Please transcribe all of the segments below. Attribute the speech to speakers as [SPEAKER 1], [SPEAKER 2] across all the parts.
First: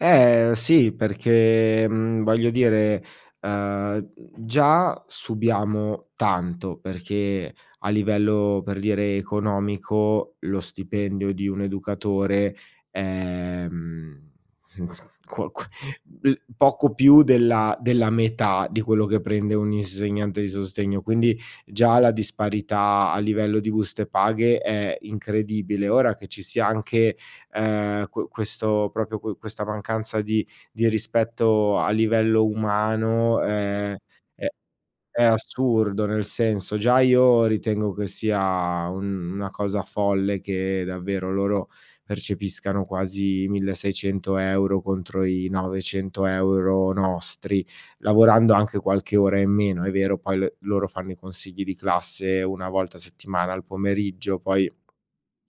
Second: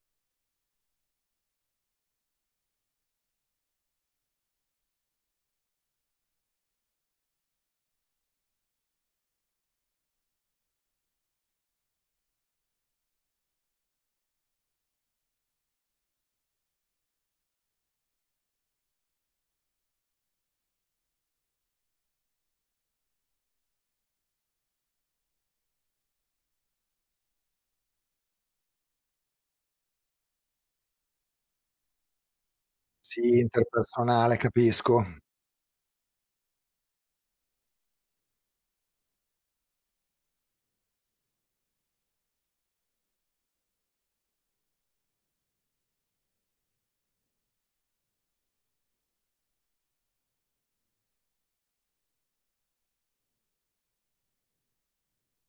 [SPEAKER 1] Ehm, sì, perché, mhmm, voglio dire, uhm: già subiamo tanto. Perché, a livello, per dire, economico, lo stipendio di un educatore, ehm, co que l poco più della della metà, di quello che prende un insegnante di sostegno. Quindi, già la disparità a livello di buste paghe è incredibile. Ora, che ci sia anche, uhm, que questo proprio qu questa mancanza di di rispetto a livello
[SPEAKER 2] Sì,
[SPEAKER 1] umano è
[SPEAKER 2] interpersonale
[SPEAKER 1] è
[SPEAKER 2] capisco.
[SPEAKER 1] è assurdo. Nel senso, già io ritengo che sia un una cosa folle che davvero, loro, percepiscano quasi 1600 € euro contro i 900 € euro nostri. Lavorando anche qualche ora in meno. È vero, poi l loro fanno i consigli di classe una volta a settimana al pomeriggio. Poi,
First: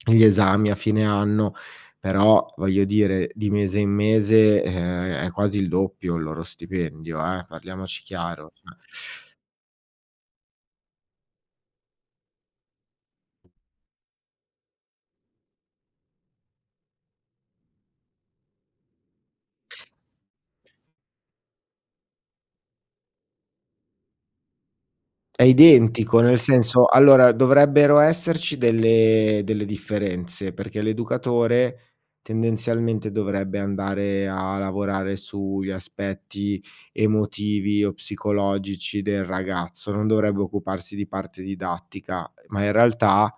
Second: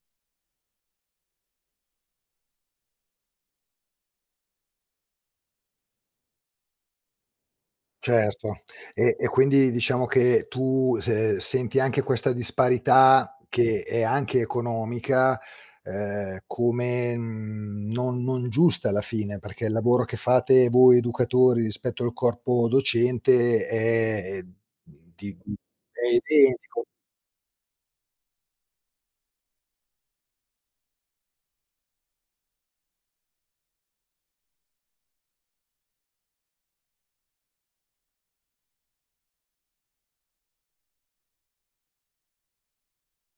[SPEAKER 1] gli esami a fine anno. Però, voglio dire: di mese in mese, ehm, è quasi il doppio il loro stipendio eh, parliamoci chiaro,
[SPEAKER 2] Certo.
[SPEAKER 1] cioè.
[SPEAKER 2] E e quindi, diciamo che tu, se senti anche questa disparità che è anche economica. Ehm, come, mhmm, non non giusta alla fine. Perché il lavoro che fate voi educatori, rispetto al corpo docente è, ehm, di
[SPEAKER 1] È
[SPEAKER 2] è
[SPEAKER 1] identico, nel senso:
[SPEAKER 2] identico.
[SPEAKER 1] allora, dovrebbero esserci delle delle differenze. Perché l'educatore, tendenzialmente dovrebbe andare a lavorare sugli aspetti emotivi o psicologici del ragazzo. Non dovrebbe occuparsi di parte didattica, ma in realtà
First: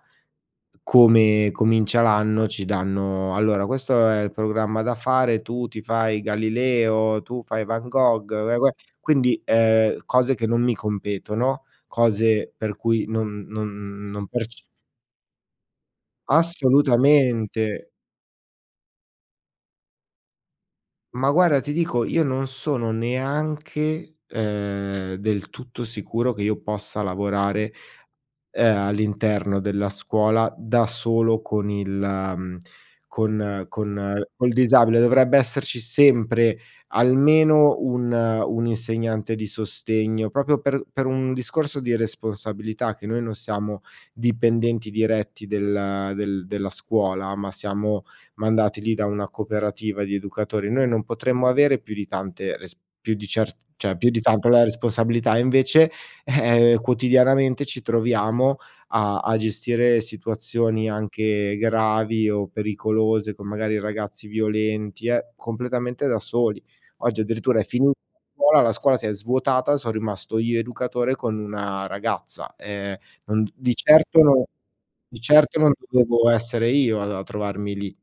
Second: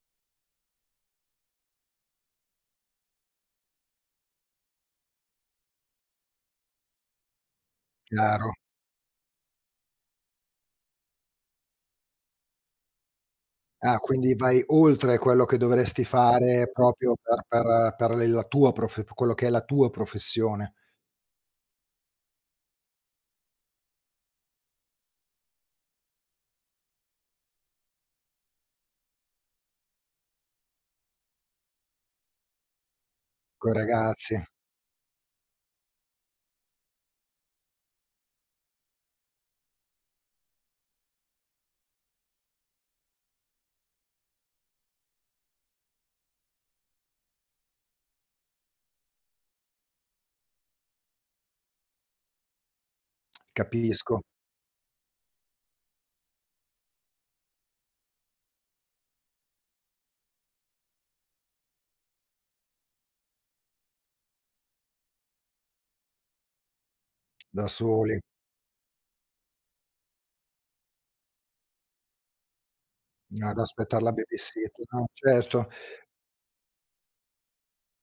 [SPEAKER 1] come comincia l'anno ci danno: "Allora questo è il programma da fare, tu ti fai Galileo, tu fai Van Gogh,
[SPEAKER 2] Chiaro.
[SPEAKER 1] uè, uè". Quindi, ehm, cose che non mi competono, cose per cui non
[SPEAKER 2] Ah,
[SPEAKER 1] non non
[SPEAKER 2] quindi vai
[SPEAKER 1] perce
[SPEAKER 2] oltre quello che dovresti fare, proprio per
[SPEAKER 1] Assolutamente.
[SPEAKER 2] per per le la tua profe quello che è la tua professione.
[SPEAKER 1] Ma guarda, ti dico, io non sono neanche, ehm, del tutto sicuro che io possa lavorare, ehm, all'interno della scuola, da solo, con il mhmm, con
[SPEAKER 2] Coi
[SPEAKER 1] con
[SPEAKER 2] ragazzi.
[SPEAKER 1] col disabile. Dovrebbe esserci sempre, almeno un un insegnante di sostegno. Proprio per per un discorso di responsabilità, che noi non siamo dipendenti diretti del del della scuola. Ma siamo mandati lì da una cooperativa di educatori. Noi non potremmo avere più di tante res più di cer cioè, più di
[SPEAKER 2] Capisco.
[SPEAKER 1] tanto la responsabilità. E invece, eh, quotidianamente ci troviamo a a gestire situazioni, anche gravi o pericolose. Con magari, ragazzi violenti e completamente da soli. Oggi, addirittura è
[SPEAKER 2] Da
[SPEAKER 1] finita la
[SPEAKER 2] soli.
[SPEAKER 1] scuola, la scuola si è svuotata. Son rimasto io educatore con una ragazza. Ehm, non
[SPEAKER 2] Ad
[SPEAKER 1] di
[SPEAKER 2] aspettar la
[SPEAKER 1] certo no
[SPEAKER 2] babysitter, no,
[SPEAKER 1] di certo
[SPEAKER 2] certo.
[SPEAKER 1] non dovevo essere io a a trovarmi lì.